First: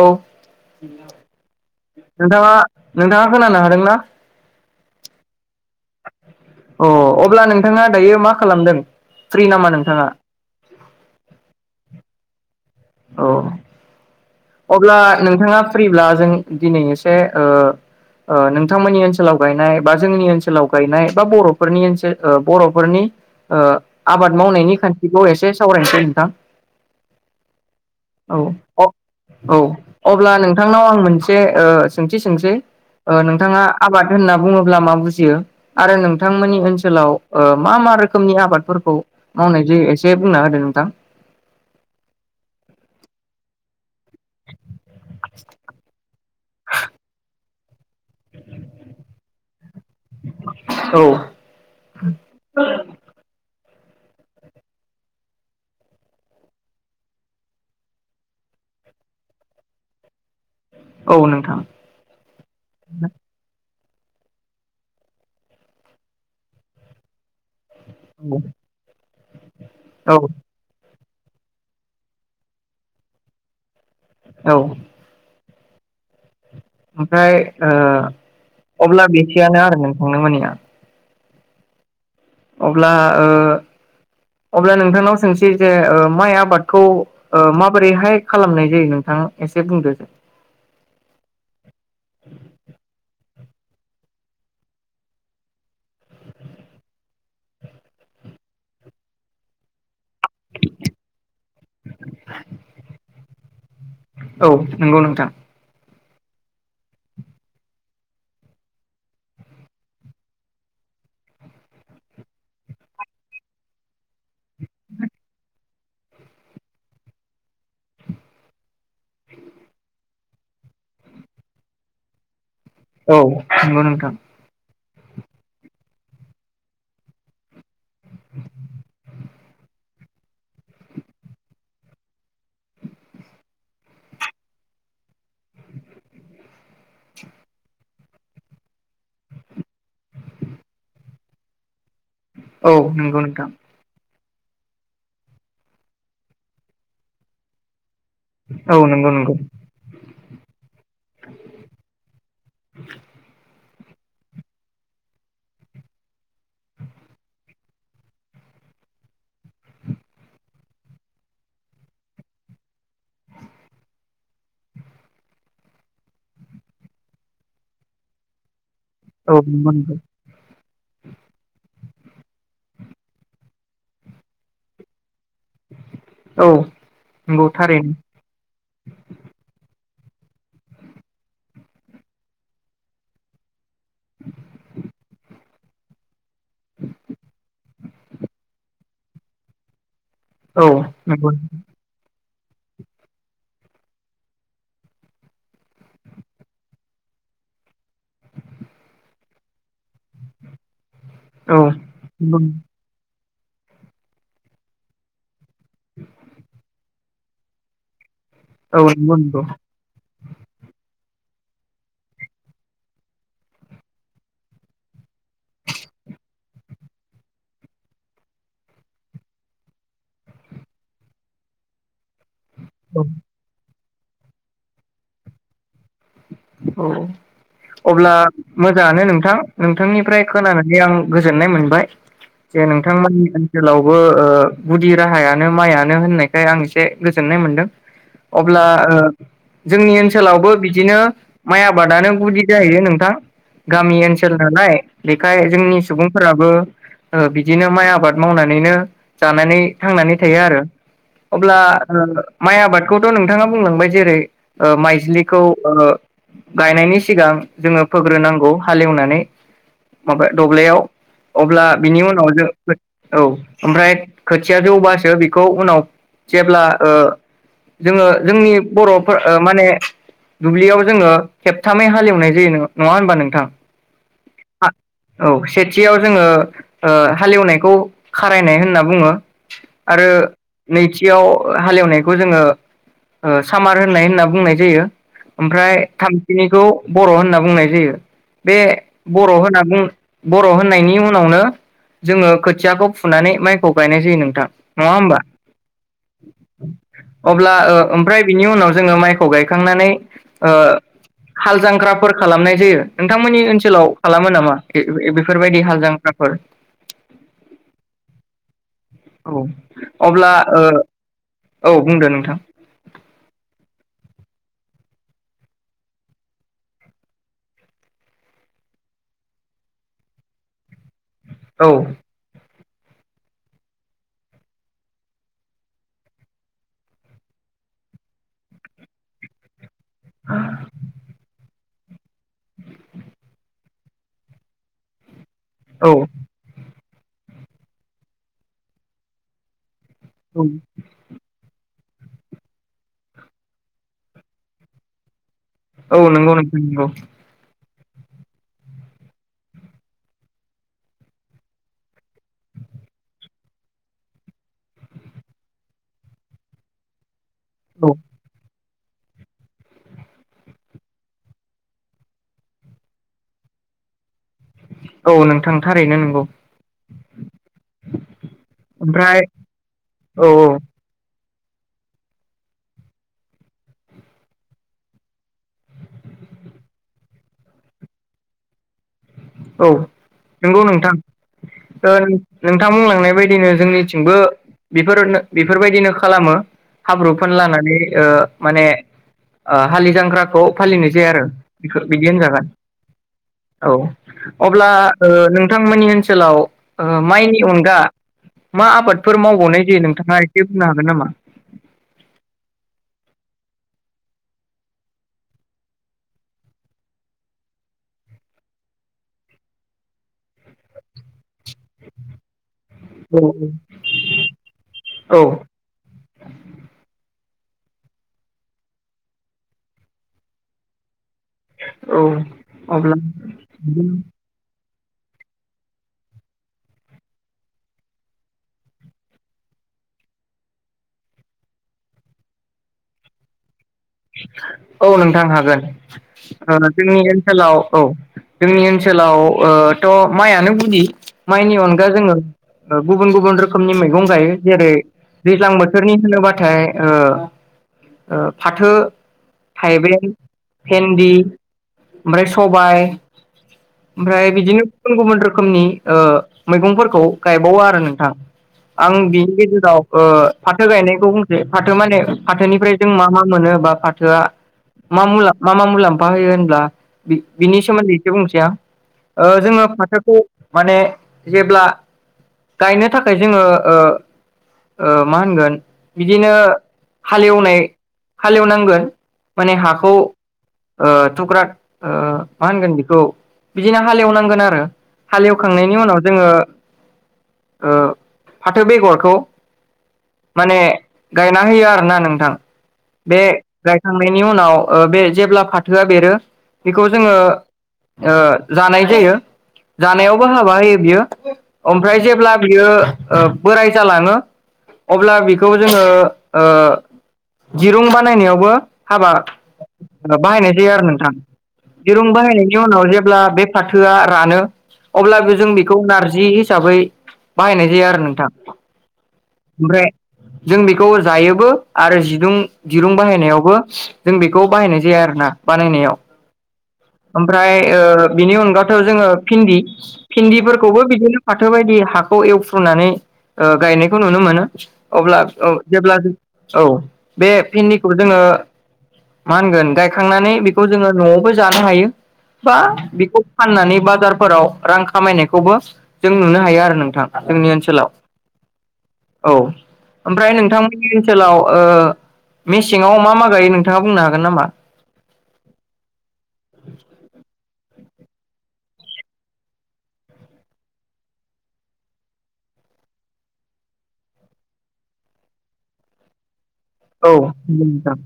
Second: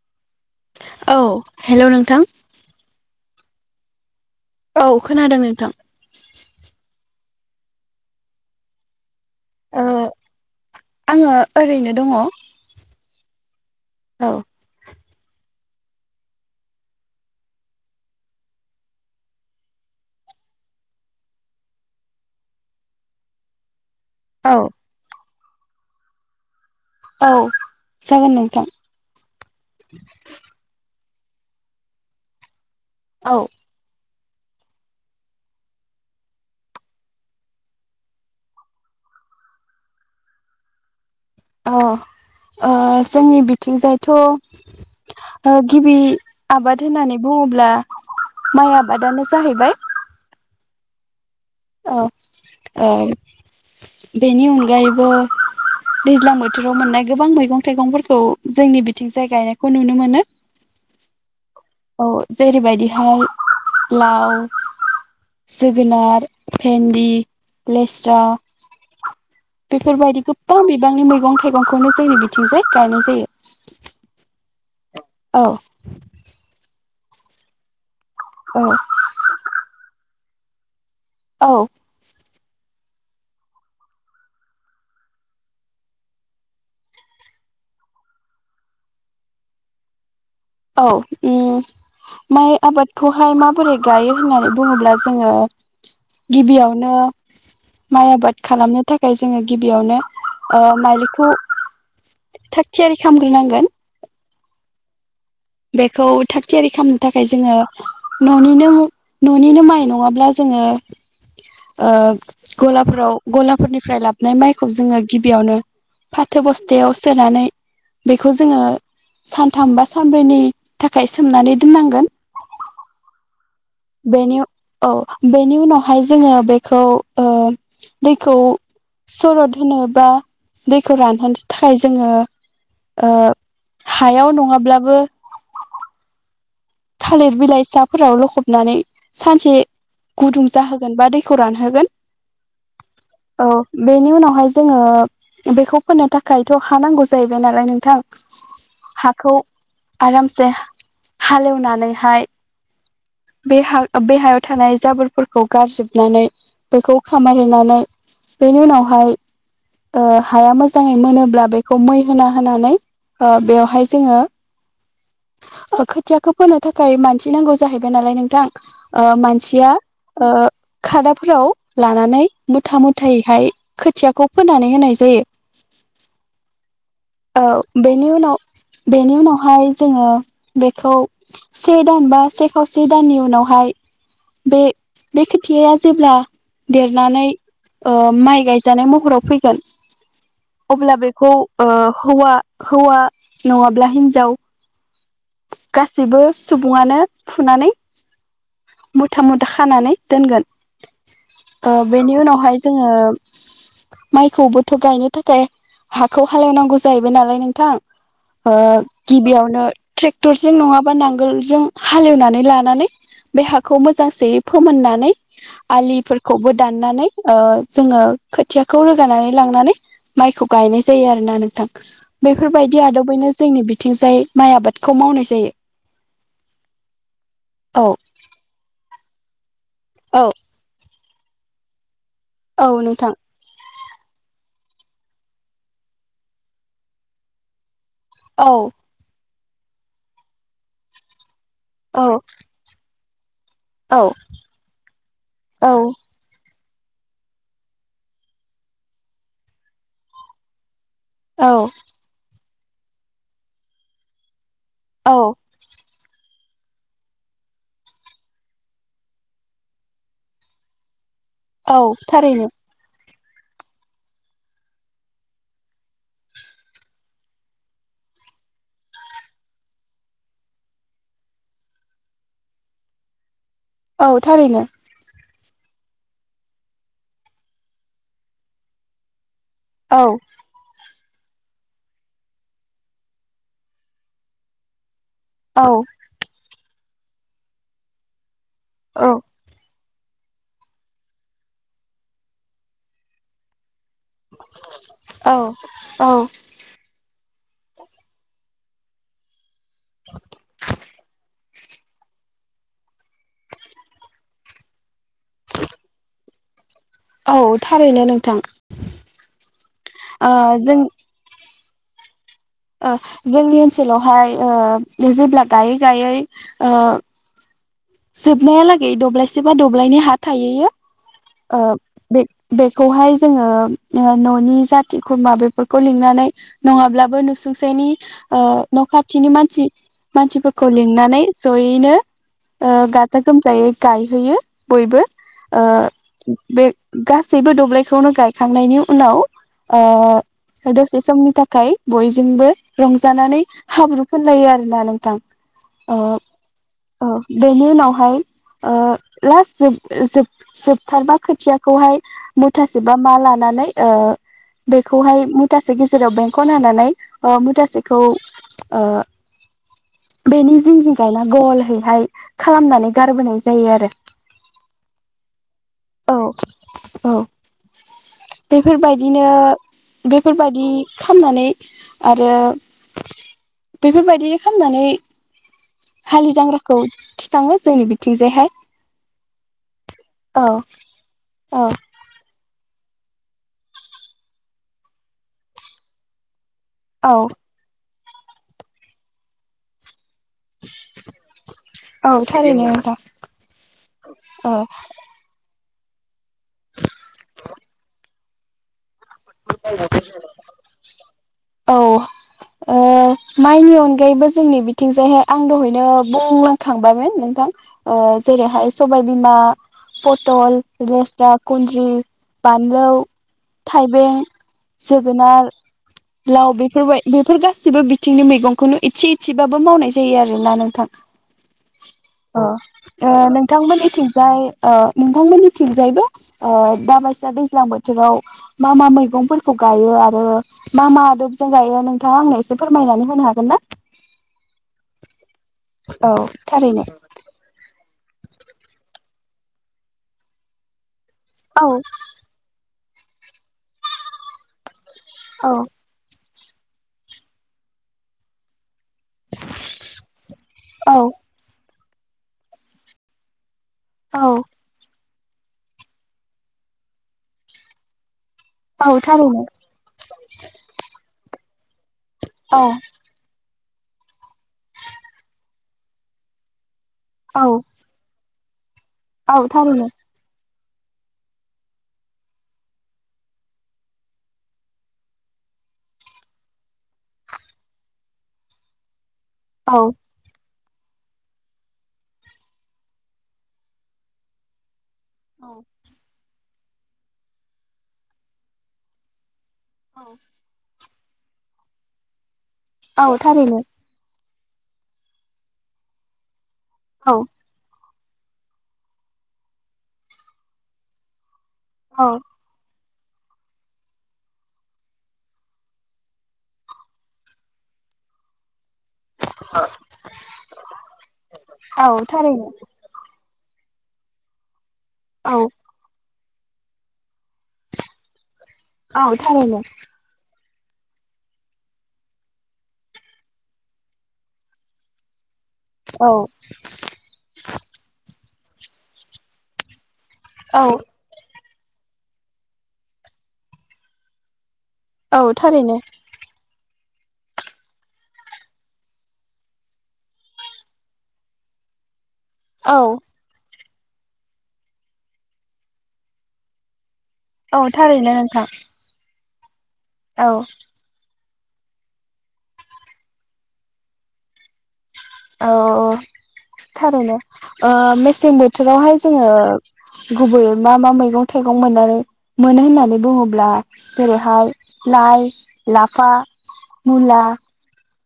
औ औ हेलौ नोंथां नोंथाङा नोंथाङा खोनानो हादोंना? औ खोनादों नोंथां। अ अब्ला नोंथाङा दायो मा खालामदों? फ्रि नामा ओ नोंथाङा आङो ओरैनो दङ। औ औ अब्ला नोंथाङा फ्रिब्ला जों दिनै एसे नोंथांमोननि ओनसोलाव गायनाय बा जोंनि ओनसोलाव गायनाय बा बर'फोरनि ओनसोल बर'फोरनि ओ आबाद औ मावनायनि खान्थिखौ एस [unintelligible] सावरायनोसै नोंथां औ जागोन औ नोंथां अ औ अब्ला नोंथांनाव आं मोनसे ओ सोंथि सोंसै ओ औ नोंथाङा आबाद होनना बुङोब्ला मा बुजियो आरो नोंथांमोननि ओनसोलाव ओ मा मा रोखोमनि आबादफोरखौ मावनाय जायो एसे बुंना होदो नोंथां । अ ओ जोंनि बिथिंजायथ' ओ गिबि आबाद होननानै बुङोब्ला माइ आबादानो जाहैबाय । औ अ औ बेनि अनगायैबो दैज्लां बोथोराव मोननाय गोबां मैगं थाइगंफोरखौ जोंनि बिथिंजाय गायनायखौ नुनो मोनो । औ नोंथां औ जेरैबायदिहाय लाव जोगोनार भेन्दि लेस्रा औ बेफोरबायदि गोबां बिबांनि मैग गं थाइगंखौनो जोंनि बिथिंजाय गायनाय जायो । औ औ ओमफाय ओ औ अब्ला [unintelligible] आरो [unintelligible] [unintelligible] औ अब्ला ओ अब्ला नोंथांनाव सोंसै जे माइ आबादखौ ओ माबोरैहाय खालामनाय जायो नोंथां एसे बुंदो दे । औ उम बोरै गायो होननानै बुङोब्ला जोङो गिबियावनो माइ आबाद खालामनो थाखाय जोङो गिबियावनो ओ माइलिखौ थाग थियारि खामग्रोनांगोन । नोंगौ नोंथां बेखौ थाग थियारि खालामनो थाखाय जोङो न'निनो न'निनो माइ नङाब्ला जोङो ओ गलाफोराव गलाफोरनिफ्राय लाबनाय माइखौ जोङो गिबियावनो फाथो बस्थायाव सोनानै बेखौ जोङो सानथाम बा सान [unintelligible] थाखाय सोमनानै दोननांगोन । औ नोंगौ नोथां औ बेनि उनावहाय जोङो बेखौ ओ दैखौ सरद होनो बा दैखौ रानहोनो थाखाय जोङो ओ हायाव नङाब्लाबो थालिर बिलाइ साफोराव लखबनानै सानसे गुदुं जाहोगोन बा दैखौ रानहोगोन । औ नंगौ नोंथां [unintelligible] जोङो बेखौ फोनो थाखायथ' हा नांगौ जाहैबाय नालाय नोंथां औ । नंगौ नंगौ हाखौ आरामसे हालेव नानैहाय बे हा बे हायाव थानाय जाबोरफोरखौ गारजोबनानै बेखौ खामार होनोनानै बेनि उनावहाय ओ हाया मोजाङै मोनोब्ला बेखौ मै होना होनानै ओ बेवहाय जोङो ओ खोथियाखो फोनो थाखाय मानसि नांगौ जाहैबाय नालाय नोंथां ओ औ नंगौ मानसिया नंगौ ओ खादाफोराव लानानै मुथा मुथायैहाय खोथियाखौ फोनानै होनाय जायो। औ औ नंगौ थारैनो बेनि उनाव बेनि उनावहाय जोंङो बेखौ से दान बा से खावसे दाननि उनावहाय बे-बे खोद थिया जेब्ला देरनानै ओ माइ गायजानाय महराव फैगोन औ अब्ला नंगौ बेखौ ओ हौवा हौवा नंङाब्ला हिन्जाव गासैबो सुबुंङानो फुनानै मुथा मुथा खानानै दोनगोन। औ ओ बेनि नंगौ उनावहाय जोंङो माइखौ बोथ' गायनो थाखाय हाखौ हालोवनांगौ जायो बैय नालाय नोंथां ओ औ नंगौ नंगौ गिबियावनो ट्रेक जों नंङाबा नांगोलजों हालेवनानै लानानै बे हाखौ मोजांसेयै फोमोननानै आलिफोरखौबो दाननानै ओ जोंङो खोथियाखौ रोगानानै लांनानै माइखौ गायनाय जायो आरोना नोंथां। बेफोरबायदि औ आदबैनो जोंनि बि थिंजाय माइ आबादखौ मावनाय जायो। अ औ अब्ला मोजांङानो नों थां नोंथां निफ्राय औ खोनानानै आं गोजोननाय मोनबाय। जे औ नोंथां नोंथांमोननि ओनसोलावबो ओ गुदि राहायानो माइयानो होननायखाय आं एसे गोजोननाय मोनदों। औ अब्ला जोंनि ओनसोलावबो बि दिनो माइ औ आबादानो गुदि जाहैयो नोंथां। औ गामि ओनसोल नालाय बेखाय औ जोंनि सुबुंफोराबो ओ बिदिनो माइ आबाद मावनानैनो जानानै थांनानै थायो आरो। अब्ला औ ओ माइ आबादखौथ नोंथांङा बुंलांबाय जेरै ओ औ माइज्लिखौ गायनायनि सिगां जोंङो फोग्रोनांगौ हालेवनानै माबा दब्लयाव। अब्ला औ बिनि उनाव जों थारैनो औ ओमफ्राय खोथिया जौबासो बेखौ उनाव जेब्ला ओ जोंङो जोंनि बरफोर माने दुब्लियाव जोंङो खेबथामै हालेवनाय जायो नंङा होनमबा नोंथां? औ थारैनो। औ सेथियाव जोंङो ओ हालेवनायखौ खारायनाय होनना बुङो। औ आरो नै सेथियाव हालेवनायखौ जोंङो ओ सामार होननाय होनना बुंनाय जायो। औ ओमफ्राय थामथिनिखौ बर होनना बुंनाय जायो। बे औ बर होनना बुं बर होननायनि उनावनो, जोंङो खोथियाखौ फुनानै माइ खौ गायनाय जायो नोंथां, नंङा होनबा? औ औ अब्ला ओमफ्राय बिनि उनाव जोंङो माइखौ गायखांनानै ओ हाल जांख्राफोर खालामनाय जायो, नोंथांमोननि ओनसोलाव खालामो नामा बेफोरबायदि हाल जांख्राफोर? औ थारैनो नोंथां। औ अब्ला। ओ जों औ बुंदो नोंथां। ओ जोंनि ओनसोलावहाय जेब्ला गायै-गायै जोबनायालागै दब्लायसे बा दब्लायनि हा थाहैयो। ओ औ बे बेखौहाय जोंङो ननि जाथि खुरमा बेफोरखौ लिंनानै नंङाब्लाबो नुसुंसेनि नखाथिनि मानसि मानसिफोरखौ लिंनानै जयैनो गाजा गोमजायै गायहोयो बयबो। औ बे। गासैबो दबलायखौनो गायखांनायनि उनाव। दसे समनि थाखाय। बयजोंबो रंजानानै हाब्रु फोनलायो आरोना नोंथां। औ ओ नंगौ नोंगौ नंगौ। औ बेनि उनावहाय, लास्ट जोब जोबथारबा खोथियाखौहाय मुथासे बा मा लानानै बेखौहाय मुथासे गेजेराव बेंखन होनानानै। औ मुथासेखौ बेनि जिं जिं गायना गलैहाय खालामनानै गारबोनाय जायो आरो। औ नोंथां थारैनो औ नोंगौ। औ। ओमफ्राय बेफोरबायदिनो औ बेफोरबायदि औ खामनानै आरो बेफोरबायदि खामनानै हालि जांग्राखौ थिखाङो जोंनि बिथिंजायहाय। औ। औ नोंगौ नोंथां। औ ओ नोंथां बुंलां लांनाय बायदिनो जोंनिथिंबो बेफोर-बेफोरबायदिनो खालामो। हाब्रु औ फोनलानानै ओ माने ओ हालि जांख्रा खौ फालिनाय जाया आरो बेखो बिदि औ होनजागोन थारैनो नोंथां औ। अब्ला ओ नों नोंथांमोननि ओनसोलाव माइनि अनगा मा आबाद फोर मावबावनाय जायो नोंथाङा एसे बुंनो हागोन नामा? औ ओ माइनि अनगायैबो जोंनि बिथिंजायहाय आं दहायनो बुंलांखांबायोन नोंथां। जेरैहाय सबाय बिमा, पटल, लेस्रा, खुन्द्रि बानलौ औ थायबें, औ जोगोनार, लाव बेफोर बेफोर गासैबो बिथिंनि मैगंखौनो इसे इसेबाबो मावनाय जायो आरो ना नोंथां। औ अ, अब्ला ओ नोंथांमोनथिंजाय ओ नोंथांमोननिथिंजायबो ओ दाबायसा दैज्लां बोथोराव मा मा मैगंफोरखौ गायो आरो मा मा आदबजों गायो नोंथाङा आंनो एसे फोरमायनानै होनो हागोन ना? औ नोंथां हा गोन। औ थारैनो जोंनि ओनसोलाव औ। जोंनि ओनसोलाव ओ थ' माइयानो गुदि। औ माइनि अनगा जोङो ओ गुबुन गुबुन रोखोमनि मैगं गायो। जेरै दैज्लां औ बोथोरनि होनोबा थाय ओ ओ फाथो थाइबें, औ भेन्दि, ओमफ्राय सबाइ औ ओमफ्राय बिदिनो गुबुन गुबुन रोखो खोमनि मैगंफोरखौ गायबावो आरो नोंथां। औ आं बिनि थारैनो गेजेराव ओ फाथो गायनायखौ बुं फाथो माने औ फाथोनिफ्राय जों मा मा मोनो बा फाथोआ मा मु मा मा मुलाम्फा होयो होनब्ला बि औ बिनि सोमोन्दै इसे बुंनोसै आं ओ औ जोङो थारैनो फाथोखौ माने जेब्ला गायनो थाखाय जोङो ओ ओ मा होनगोन बिदिनो हालेवनाय हालेवनांगोन। माने औ हाखौ ओ थुख्राट ओ मा होनगोन बेखौ बिदिनो हालेवनांगोन आरो हालेवखांनायनि उनाव जोङो ओ फाथो बेगरखौ माने गायना होयो आरोना नोंथां औ बे थारैनो गायखांनायनि नि उनाव ओ बे जेब्ला फाथोआ बेरो बेखौ जोङो औ ओ जानाय जायो जानायावबो हाबा होयो बियो। ओमफ्राय औ जेब्ला बियो ओ बोराय जालाङो अब्ला बेखौ जोङो ओ दिरुं बानायनायावबो हाबा बाहायनाय जायो आरो नोंथां औ दिरुं थारैनो बाहायनायनि उनाव जेब्ला बे फाथोआ रानो अब्लाबो औ जों बेखौ नारजि हि साबै बाहायनाय जायो आरो नोंथां औ थारैनो ओमफ्राय जों बेखौ जायोबो आरो जि दिरुं दिरुं बाहायनायावबो जों बेखौ बाहायनाय जाया आरोना। बानायनायाव औ ओमफ्राय ओ बिनि अनगाथ' जोङो फिन्दि औ फिन्दिफोरखौबो बिदिनो फाथो बायदि हाखौ एवफ्रुनानै ओ गायनायखौ नुनो मोनो। अब्ला औ जेब्ला जों औ बे फिन्दिखौ जोङो मा होनगोन गायखांनानै बेखौ जोङो न'आवबो जा नो हायो। बा औ बेखौ फाननानै बाजारफोराव रां खामायनायखौबो जों नुनो हायो आरो नोंथां। जोंनि औ ओनसोलाव थारैनो नोंथां । औ । ओमफ्राय नोंथांमोननि ओनसोलाव ओ मेसेङाव मा मा गायो नोंथाङा बुंनो हागोन नामा? औ थारैनो ओ मेसें बोथोरावहाय जोङो गुबैयै मा मा मैगं थाइगं मोननानै मोनो होननानै बुङोब्ला जेरैहाय लाइ, लाफा, औ मुला मोजां ।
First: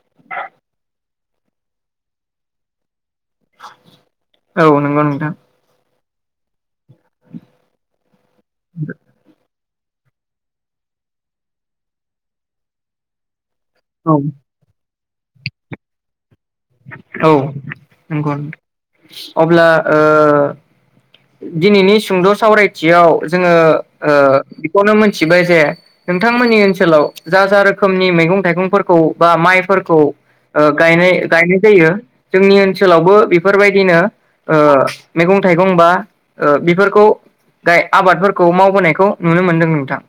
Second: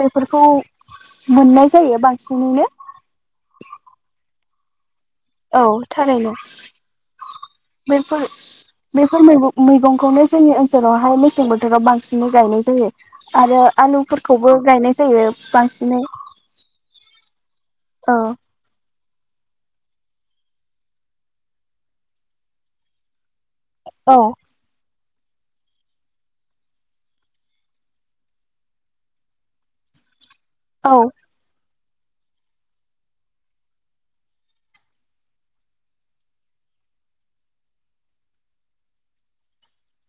बेफोरखौ मोननाय जायो बांसिनैनो । औ नंगौ नों औ । थारैनो बे फोर बेफोर मैगं मैगंखौनो जोंनि ओनसोलावहाय मेसें बोथोराव बांसिनै गायनाय जायो । आरो औ आलुफोरखौबो गायनाय जायो बांसिनै । औ नोंगौ ओं । अब्ला ओ दिनैनि सुंद' सावरायथियाव जोङो ओ औ बेखौनो मोन थिबाय जे नोंथांमोननि ओनसोलाव जा जा रोखोमनि मैगं थाइगंफोरखौ बा माइफोरखौ ओ औ गायनाय ओ गायनाय जायो जोंनि ओनसोलावबो बेफोरबायदिनो ओ मैगं थाइगं बा ओ बेफोरखौ गाय आबादफोरखौ मावबोनायखौ नुनो मोनदों नोंथां ।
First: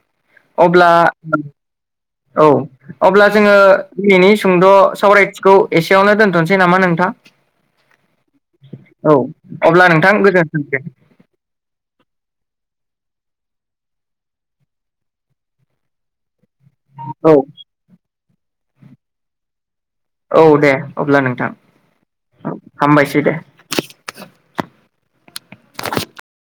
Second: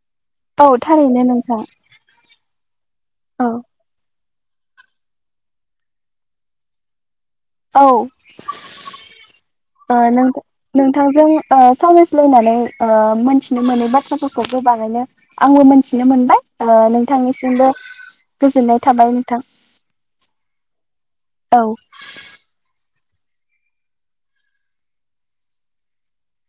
औ थारैनो नोंथां । औ । अब्ला जोङो दिनैनि सुंद' सावरायथिखौ एसेयावनो दोनथ'नोसै नामा नोंथां? औ ओ औ अब्ला नोंथां गोजोनथोंसै । जों ओ सावरायज्लायनानै ओ मिथिनो मोनै बाथ्राफोरखौबो गोबाङैनो आंबो मोनथिनो मोनबाय ओ औ नोंथांनिसिमबो गोजोननाय थाबाय नोंथां । औ दे अब्ला नोंथां औ । हामबायसै दे ।